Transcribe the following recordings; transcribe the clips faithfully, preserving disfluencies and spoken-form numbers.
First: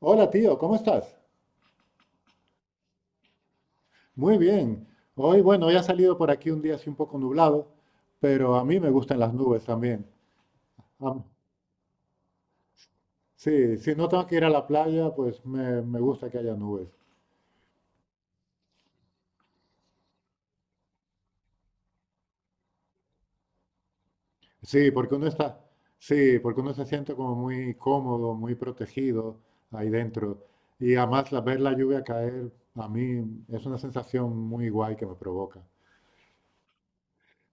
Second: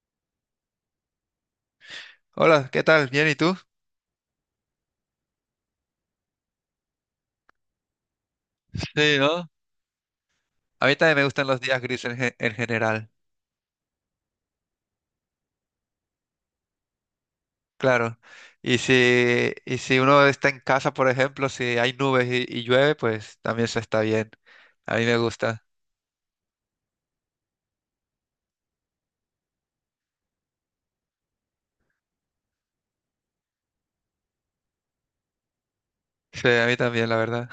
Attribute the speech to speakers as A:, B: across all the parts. A: Hola tío, ¿cómo estás?
B: Hola, ¿qué tal? Bien, ¿y tú?
A: Muy bien. Hoy, bueno, ya ha salido por aquí un día así un poco nublado, pero a mí me
B: Sí,
A: gustan las
B: ¿no?
A: nubes también.
B: A mí también
A: Am-
B: me gustan los días grises en, ge- en general,
A: sí, si no tengo que ir a la playa, pues me, me gusta que haya nubes.
B: claro. Y si, y si uno está en casa, por ejemplo, si hay nubes y, y llueve, pues también se está bien.
A: Sí,
B: A mí
A: porque
B: me
A: uno está,
B: gusta.
A: sí, porque uno se siente como muy cómodo, muy protegido ahí dentro. Y además la- ver la lluvia caer, a mí es una sensación muy guay que me provoca.
B: Sí, a mí también, la verdad.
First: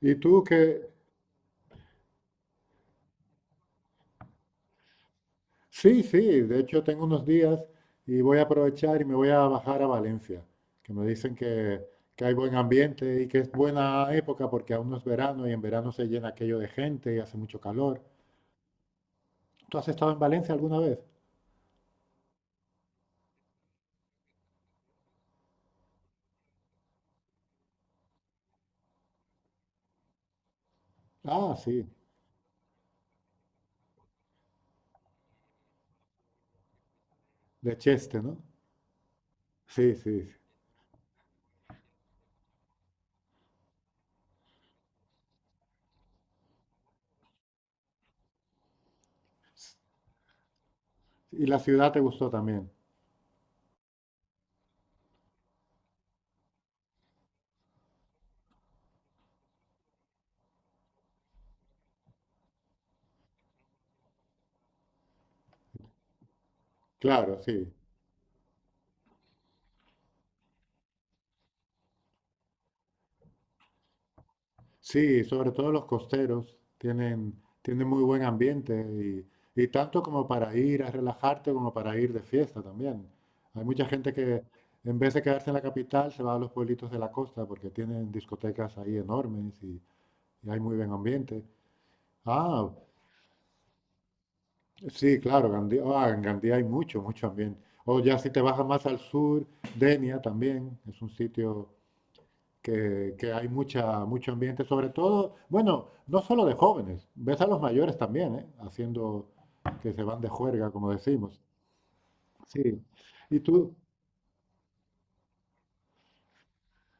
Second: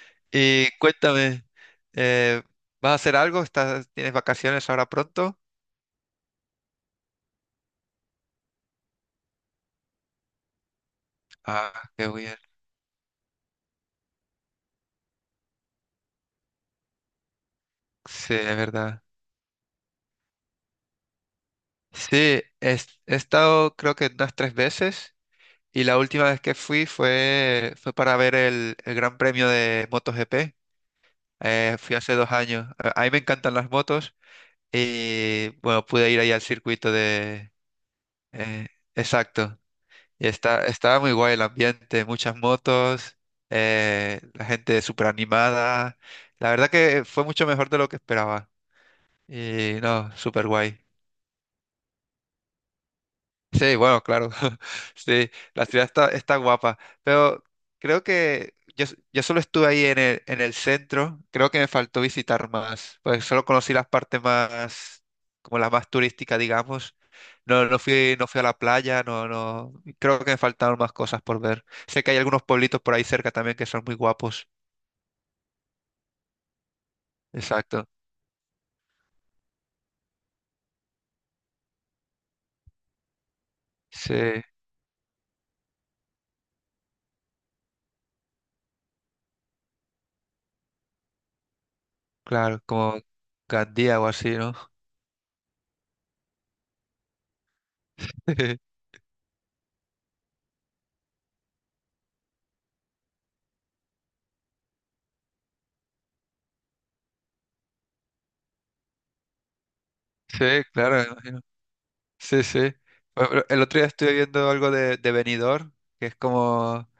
A: ¿Y tú
B: Y
A: qué?
B: cuéntame, eh, ¿vas a hacer algo? ¿Estás, tienes vacaciones ahora pronto?
A: Sí, sí, de hecho tengo unos días y voy a aprovechar y me voy a bajar a Valencia, que me dicen
B: Ah,
A: que,
B: qué
A: que hay
B: bien.
A: buen ambiente y que es buena época porque aún no es verano y en verano se llena aquello de gente y hace mucho calor.
B: Sí, es verdad.
A: ¿Tú has estado en Valencia alguna vez?
B: Sí, he, he estado creo que unas tres veces. Y la última vez que fui fue, fue para ver el, el Gran Premio de MotoGP.
A: Ah,
B: Eh,
A: sí,
B: fui hace dos años. A a mí me encantan las motos y bueno, pude ir ahí al circuito de.
A: de Cheste, ¿no?
B: eh, exacto.
A: Sí, sí,
B: Y
A: sí.
B: está, estaba muy guay el ambiente, muchas motos, eh, la gente súper animada. La verdad que fue mucho mejor de lo que esperaba. Y no, súper guay.
A: Y la ciudad te gustó también.
B: Sí, bueno, claro. Sí, la ciudad está, está guapa. Pero creo que yo, s- yo solo estuve ahí en el, en el centro. Creo que me faltó visitar más. Pues solo conocí las partes más, como las más turísticas, digamos.
A: Claro,
B: No,
A: sí.
B: no fui, no fui a la playa, no, no. Creo que me faltaron más cosas por ver. Sé que hay algunos pueblitos por ahí cerca también que son muy guapos.
A: Sí, sobre todo los costeros tienen, tienen
B: Exacto.
A: muy buen ambiente, y, y tanto como para ir a relajarte como para ir de fiesta también. Hay mucha gente
B: Sí,
A: que en vez de quedarse en la capital se va a los pueblitos de la costa porque tienen discotecas ahí enormes y, y hay muy buen ambiente.
B: claro,
A: Ah,
B: como Gandía o así, ¿no?
A: sí, claro, Gandía, ah, en Gandía hay mucho, mucho ambiente. O ya si te bajas más al sur, Denia también es un sitio que, que hay mucha, mucho ambiente, sobre todo, bueno, no solo de jóvenes, ves a los mayores también, ¿eh? Haciendo que se van de
B: Sí,
A: juerga, como
B: claro.
A: decimos.
B: Sí, sí.
A: Sí.
B: Por
A: Y
B: ejemplo, el
A: tú,
B: otro día estuve viendo algo de, de Benidorm, que es como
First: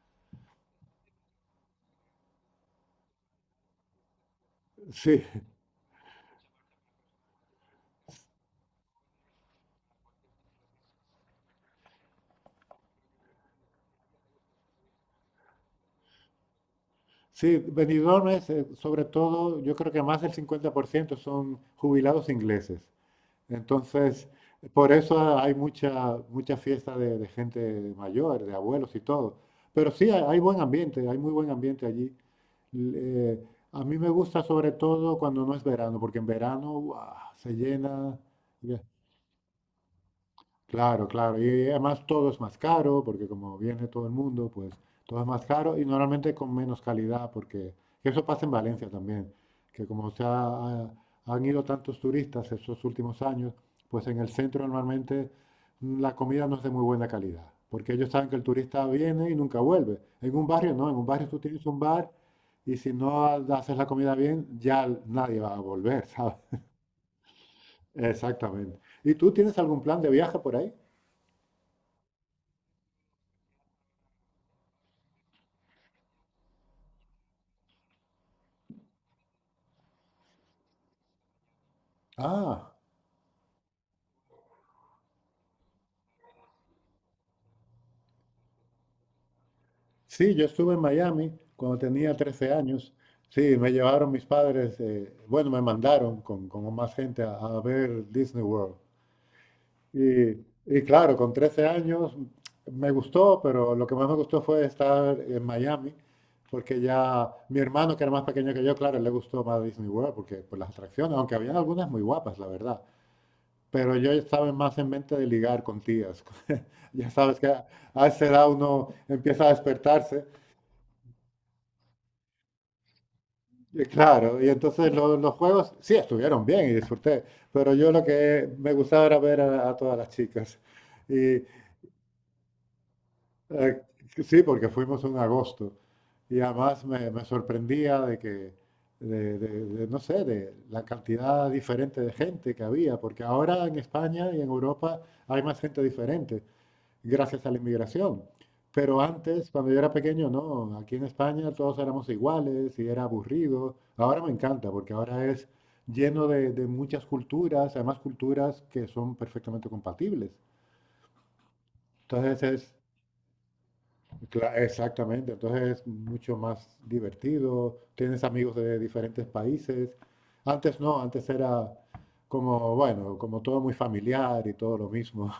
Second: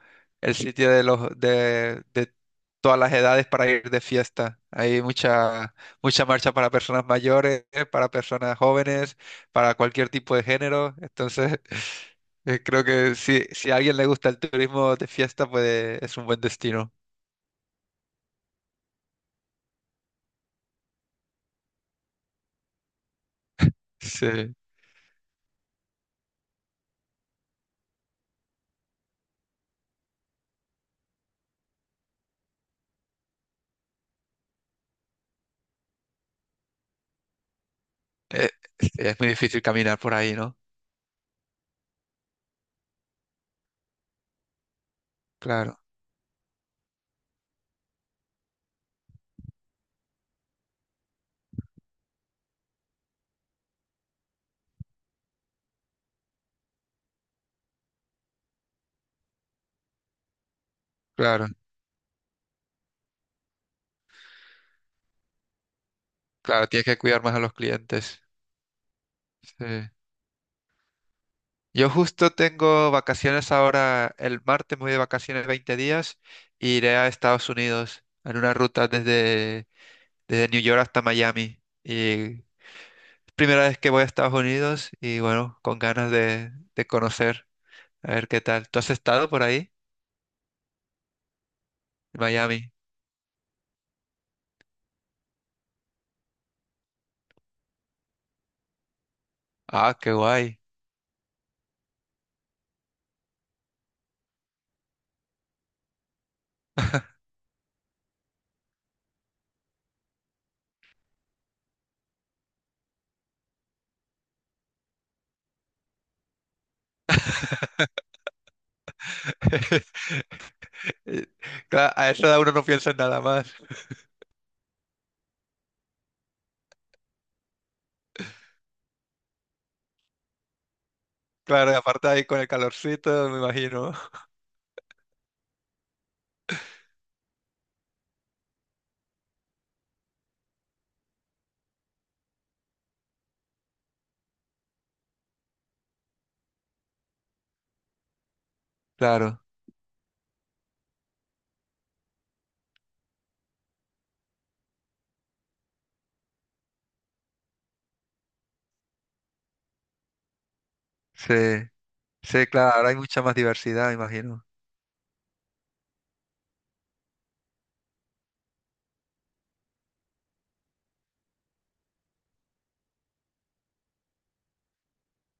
B: el sitio de los de, de todas las edades para ir de fiesta. Hay
A: sí,
B: mucha mucha marcha para personas mayores, para personas jóvenes, para cualquier tipo de género. Entonces, eh, creo que si, si a alguien le gusta el turismo de fiesta, pues es un buen destino.
A: sí, Benidorm es, eh, sobre todo, yo creo que más del cincuenta por ciento son jubilados ingleses. Entonces,
B: Sí.
A: por eso hay mucha, mucha fiesta de, de gente mayor, de abuelos y todo. Pero sí, hay, hay buen ambiente, hay muy buen ambiente allí. L- eh, a mí me gusta sobre todo cuando no es verano, porque en verano ¡guau!, se llena.
B: Eh, sí, es muy difícil caminar por ahí, ¿no?
A: Claro, claro. Y además todo es más caro, porque como viene todo el mundo, pues todo es más caro
B: Claro,
A: y normalmente con menos calidad, porque eso pasa en Valencia también, que como se ha- han ido tantos turistas estos últimos años, pues en el centro normalmente mm, la comida no es de muy buena calidad, porque ellos saben que el turista viene y nunca vuelve. En un barrio no, en un barrio tú
B: claro,
A: tienes un bar y si no ha- haces la comida bien, ya nadie va a volver, ¿sabes?
B: claro. Tienes que cuidar más a los clientes.
A: Exactamente. ¿Y tú tienes
B: Sí.
A: algún plan de viaje por ahí?
B: Yo justo tengo vacaciones ahora, el martes me voy de vacaciones veinte días y iré a Estados Unidos en una ruta desde, desde New York hasta Miami. Y
A: Ah.
B: es primera vez que voy a Estados Unidos y bueno, con ganas de, de conocer, a ver qué tal. ¿Tú has estado por ahí,
A: Sí, yo estuve en Miami cuando tenía
B: en
A: trece
B: Miami?
A: años. Sí, me llevaron mis padres, eh, bueno, me mandaron con, con más gente a, a ver Disney World.
B: Ah, qué
A: Y,
B: guay.
A: y claro, con trece años me gustó, pero lo que más me gustó fue estar en Miami, porque ya mi hermano, que era más pequeño que yo, claro, le gustó más Disney World, porque por las atracciones, aunque habían algunas muy guapas, la verdad. Pero yo estaba más en mente de ligar con tías. Ya sabes que a a esa edad uno empieza a despertarse.
B: Eh, Claro, a esa edad uno no piensa en nada más.
A: Y claro, y entonces lo- los juegos sí estuvieron bien y disfruté, pero yo lo que me gustaba era ver a, a todas las chicas. Y
B: Claro, y aparte ahí con el calorcito, me
A: eh,
B: imagino.
A: sí, porque fuimos en agosto y además me, me sorprendía de que, de, de- de, no sé, de la cantidad diferente de gente que había, porque ahora en España y en Europa hay más gente diferente gracias a la inmigración. Pero
B: Claro,
A: antes, cuando yo era pequeño, no, aquí en España todos éramos iguales y era aburrido. Ahora me encanta porque ahora es lleno de, de muchas culturas, además culturas que son perfectamente compatibles.
B: sí,
A: Entonces
B: sí,
A: es,
B: claro, ahora hay mucha más diversidad, me imagino.
A: cla- exactamente, entonces es mucho más divertido, tienes amigos de diferentes países. Antes no, antes era como, bueno, como todo muy familiar y todo lo mismo.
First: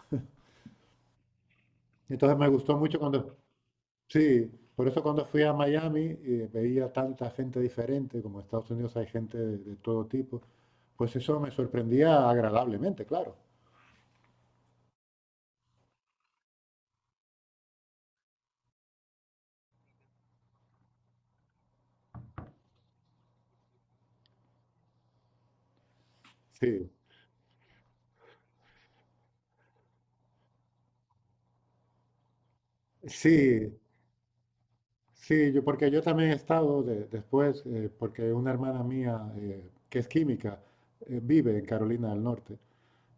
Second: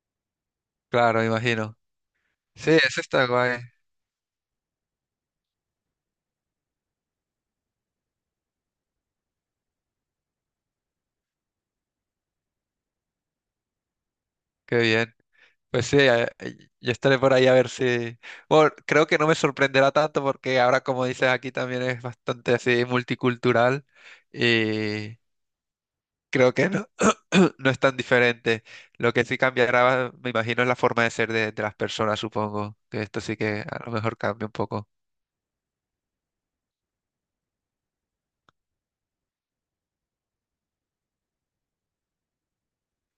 B: Claro, me imagino.
A: Entonces me
B: Sí,
A: gustó mucho
B: eso está
A: cuando
B: guay.
A: sí, por eso cuando fui a Miami eh, veía tanta gente diferente, como en Estados Unidos hay gente de, de todo tipo, pues eso me sorprendía agradablemente, claro.
B: Qué bien. Pues sí, eh, yo estaré por ahí a ver si. Bueno, creo que no me sorprenderá tanto porque ahora, como dices, aquí también es bastante así multicultural y creo que no,
A: Sí,
B: no es tan diferente. Lo que sí cambiará, me imagino, es la forma de ser de, de las personas, supongo. Que esto sí que
A: sí,
B: a lo mejor cambia un poco.
A: sí, yo, porque yo también he estado de- después, eh, porque una hermana mía eh, que es química, eh, vive en Carolina del Norte,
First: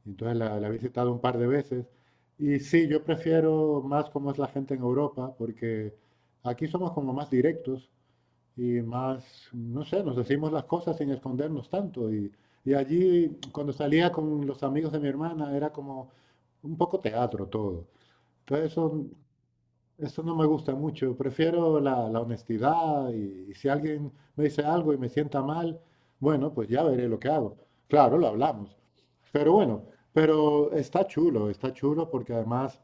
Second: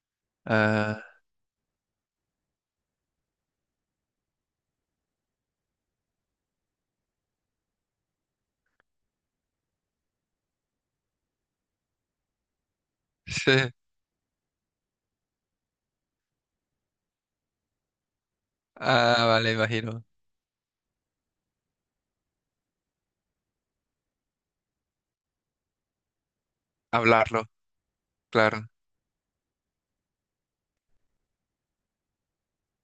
A: y entonces la, la he
B: Ah,
A: visitado un par de veces. Y sí, yo prefiero más cómo es la gente en Europa, porque aquí somos como más directos, y más, no sé, nos decimos las cosas sin escondernos tanto. Y, y allí,
B: sí.
A: cuando salía con los amigos de mi hermana, era como un poco teatro todo. Entonces eso
B: Ah, vale, imagino.
A: eso no me gusta mucho. Prefiero la, la honestidad y, y si alguien me dice algo y me sienta mal, bueno, pues ya veré lo que
B: Hablarlo,
A: hago. Claro, lo
B: claro.
A: hablamos. Pero bueno, pero está chulo, está chulo porque además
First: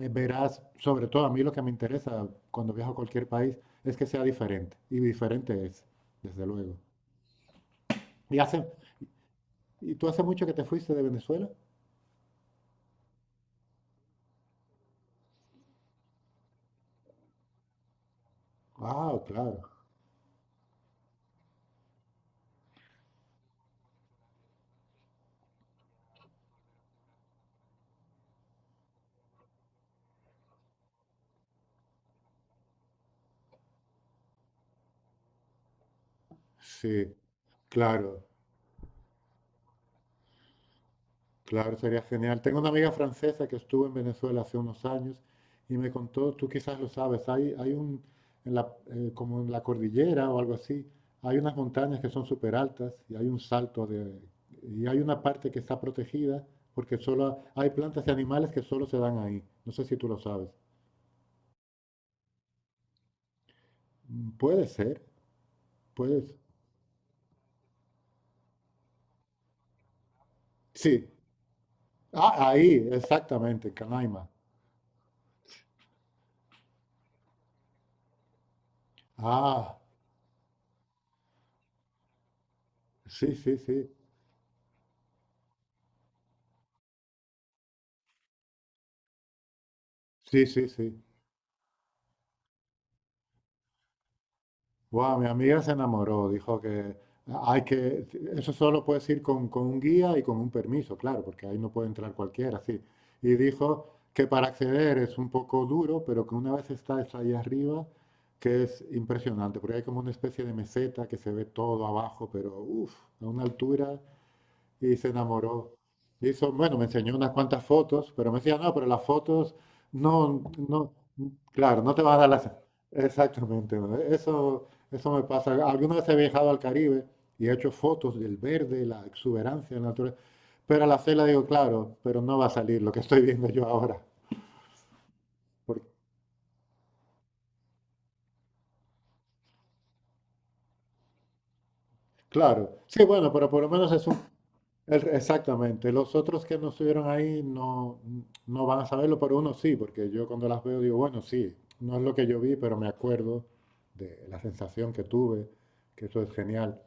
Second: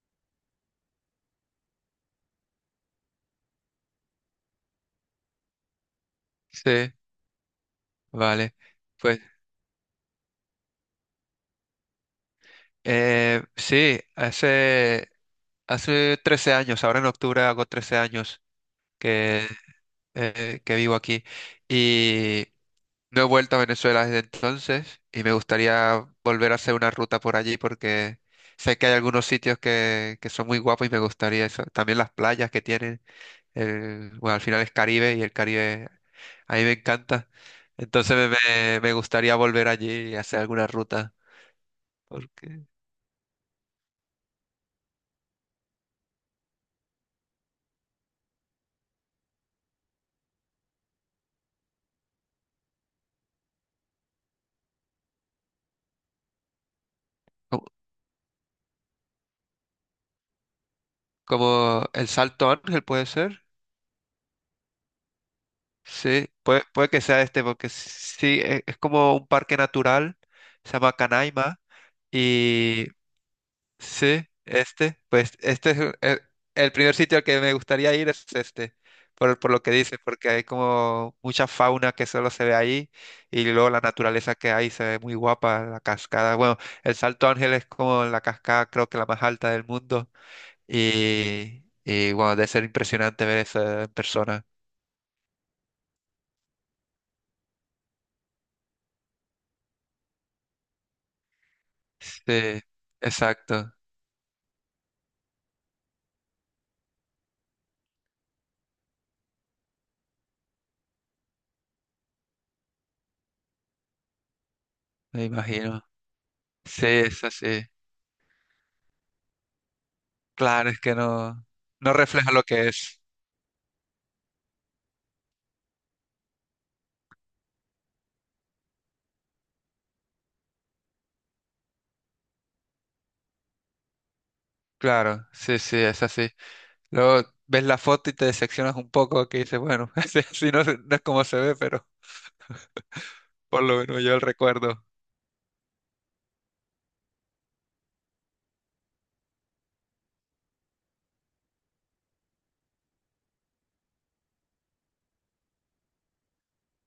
A: eh, verás, sobre todo a mí lo que me interesa cuando viajo a cualquier país es que sea diferente. Y diferente es, desde luego.
B: Sí,
A: ¿Y
B: vale.
A: hace,
B: Pues.
A: y tú hace mucho que te fuiste de Venezuela?
B: Eh, sí, hace, hace trece años. Ahora en octubre hago trece años
A: Ah,
B: que,
A: claro.
B: eh, que vivo aquí y no he vuelto a Venezuela desde entonces y me gustaría volver a hacer una ruta por allí porque sé que hay algunos sitios que, que son muy guapos y me gustaría eso. También las playas que tienen, el- bueno, al final es Caribe y el Caribe a mí me
A: Sí,
B: encanta. Entonces
A: claro.
B: me, me me gustaría volver allí y hacer alguna ruta.
A: Claro, sería genial. Tengo
B: Porque.
A: una amiga francesa que estuvo en Venezuela hace unos años y me contó, tú quizás lo sabes, hay, hay un, en la, eh, como en la cordillera o algo así, hay unas montañas que son súper altas y hay un salto de, y hay una parte que está protegida porque solo hay plantas y animales que solo se dan ahí. No sé si tú lo sabes.
B: Como el Salto Ángel puede ser.
A: Mm, puede ser, puede
B: Sí,
A: ser.
B: puede, puede que sea este, porque sí, e- es como un parque natural, se llama
A: Sí,
B: Canaima,
A: ah, ahí,
B: y
A: exactamente, en
B: sí,
A: Canaima.
B: este, pues este es el, el- el primer sitio al que me gustaría ir es este, por, por lo que
A: Ah,
B: dices, porque hay como mucha fauna que solo se ve ahí,
A: sí,
B: y
A: sí,
B: luego la
A: sí,
B: naturaleza que hay se ve muy guapa, la cascada, bueno, el Salto Ángel es como la cascada creo que la más alta del mundo.
A: sí, sí, sí.
B: Y, y bueno, debe ser impresionante ver esa persona.
A: Wow, mi amiga se enamoró, dijo que hay que, eso solo puedes ir con, con un guía y con un permiso, claro, porque ahí no puede entrar cualquiera,
B: Sí,
A: sí. Y
B: exacto,
A: dijo que para acceder es un poco duro, pero que una vez estás ahí arriba, que es impresionante, porque hay como una especie de meseta que se ve todo abajo, pero uff, a una altura y se
B: me
A: enamoró.
B: imagino.
A: Hizo, bueno, me
B: Sí,
A: enseñó
B: es
A: unas
B: así.
A: cuantas fotos, pero me decía, no, pero las fotos, no,
B: Claro, es
A: no,
B: que no,
A: claro,
B: no
A: no te van a dar
B: refleja lo
A: las...
B: que es.
A: Exactamente, ¿no?, eso, eso me pasa. Alguna vez he viajado al Caribe y he hecho fotos del verde, la exuberancia de la naturaleza, pero a la cela digo, claro, pero no va a salir lo que estoy viendo yo ahora.
B: Claro, sí, sí,
A: Porque,
B: es así. Luego ves la foto y te decepcionas un poco, que dices, bueno, así, así no, no es como se ve, pero
A: claro, sí, bueno, pero por
B: por
A: lo
B: lo
A: menos
B: menos
A: es
B: yo
A: un
B: el recuerdo.
A: El- exactamente. Los otros que no estuvieron ahí no, no van a saberlo, pero uno sí, porque yo cuando las veo digo, bueno, sí, no es lo que yo vi, pero me acuerdo de la sensación que tuve, que eso es genial.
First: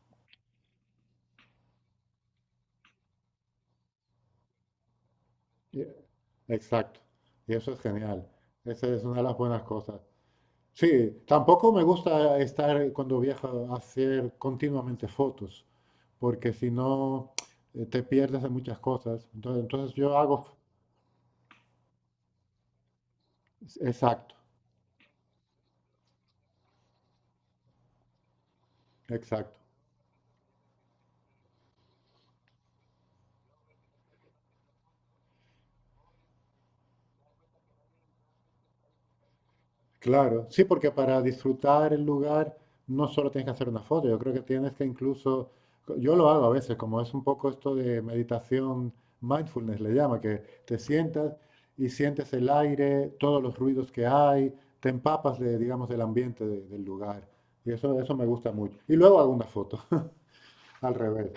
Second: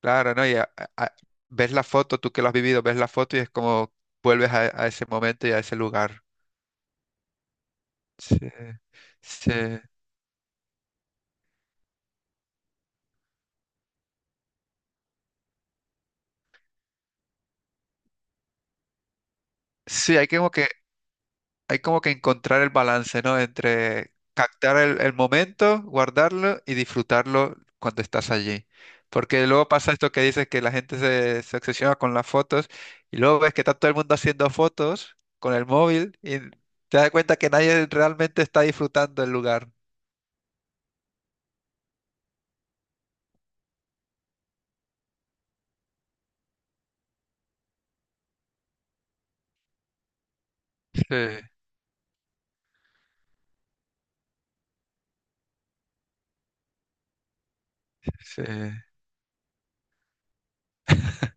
B: Claro, ¿no? Y a- a- a- ves la foto, tú que lo has vivido, ves la foto y es como vuelves a, a ese momento y a ese
A: Y-
B: lugar.
A: Exacto. Y eso es genial.
B: Sí,
A: Esa es una de las buenas
B: sí.
A: cosas. Sí, tampoco me gusta estar cuando viajo a hacer continuamente fotos, porque si no eh, te pierdes de muchas cosas. Entonces, entonces yo
B: Sí, hay que
A: hago,
B: como que hay como que encontrar el balance, ¿no? Entre
A: exacto,
B: captar el, el momento, guardarlo y disfrutarlo cuando estás allí. Porque
A: exacto.
B: luego pasa esto que dices que la gente se, se obsesiona con las fotos y luego ves que está todo el mundo haciendo fotos con el móvil y te das cuenta que nadie realmente está disfrutando el lugar.
A: Claro, sí, porque para disfrutar el lugar no solo tienes que hacer una foto, yo creo que tienes que incluso, yo lo hago a veces, como es un poco esto de meditación, mindfulness le llama, que te
B: Sí,
A: sientas y sientes el aire, todos los ruidos que hay, te empapas de, digamos, del ambiente de- del lugar. Y eso, eso me
B: sí,
A: gusta mucho. Y luego hago una foto, al revés.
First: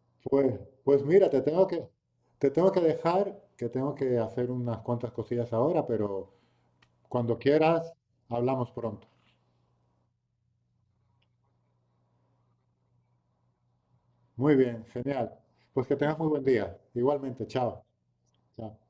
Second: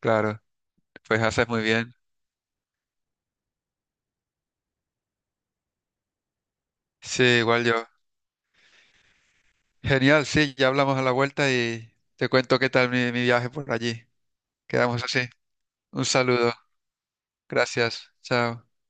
B: claro.
A: Pues, pues
B: Pues
A: mira, te
B: haces muy
A: tengo que,
B: bien.
A: te tengo que dejar, que tengo que hacer unas cuantas cosillas ahora, pero
B: Sí,
A: cuando
B: igual yo.
A: quieras, hablamos pronto.
B: Genial, sí, ya hablamos a la vuelta y te cuento qué tal mi, mi viaje por allí.
A: Muy bien,
B: Quedamos así.
A: genial. Pues que
B: Un
A: tengas muy buen
B: saludo.
A: día. Igualmente, chao.
B: Gracias. Chao.
A: Chao.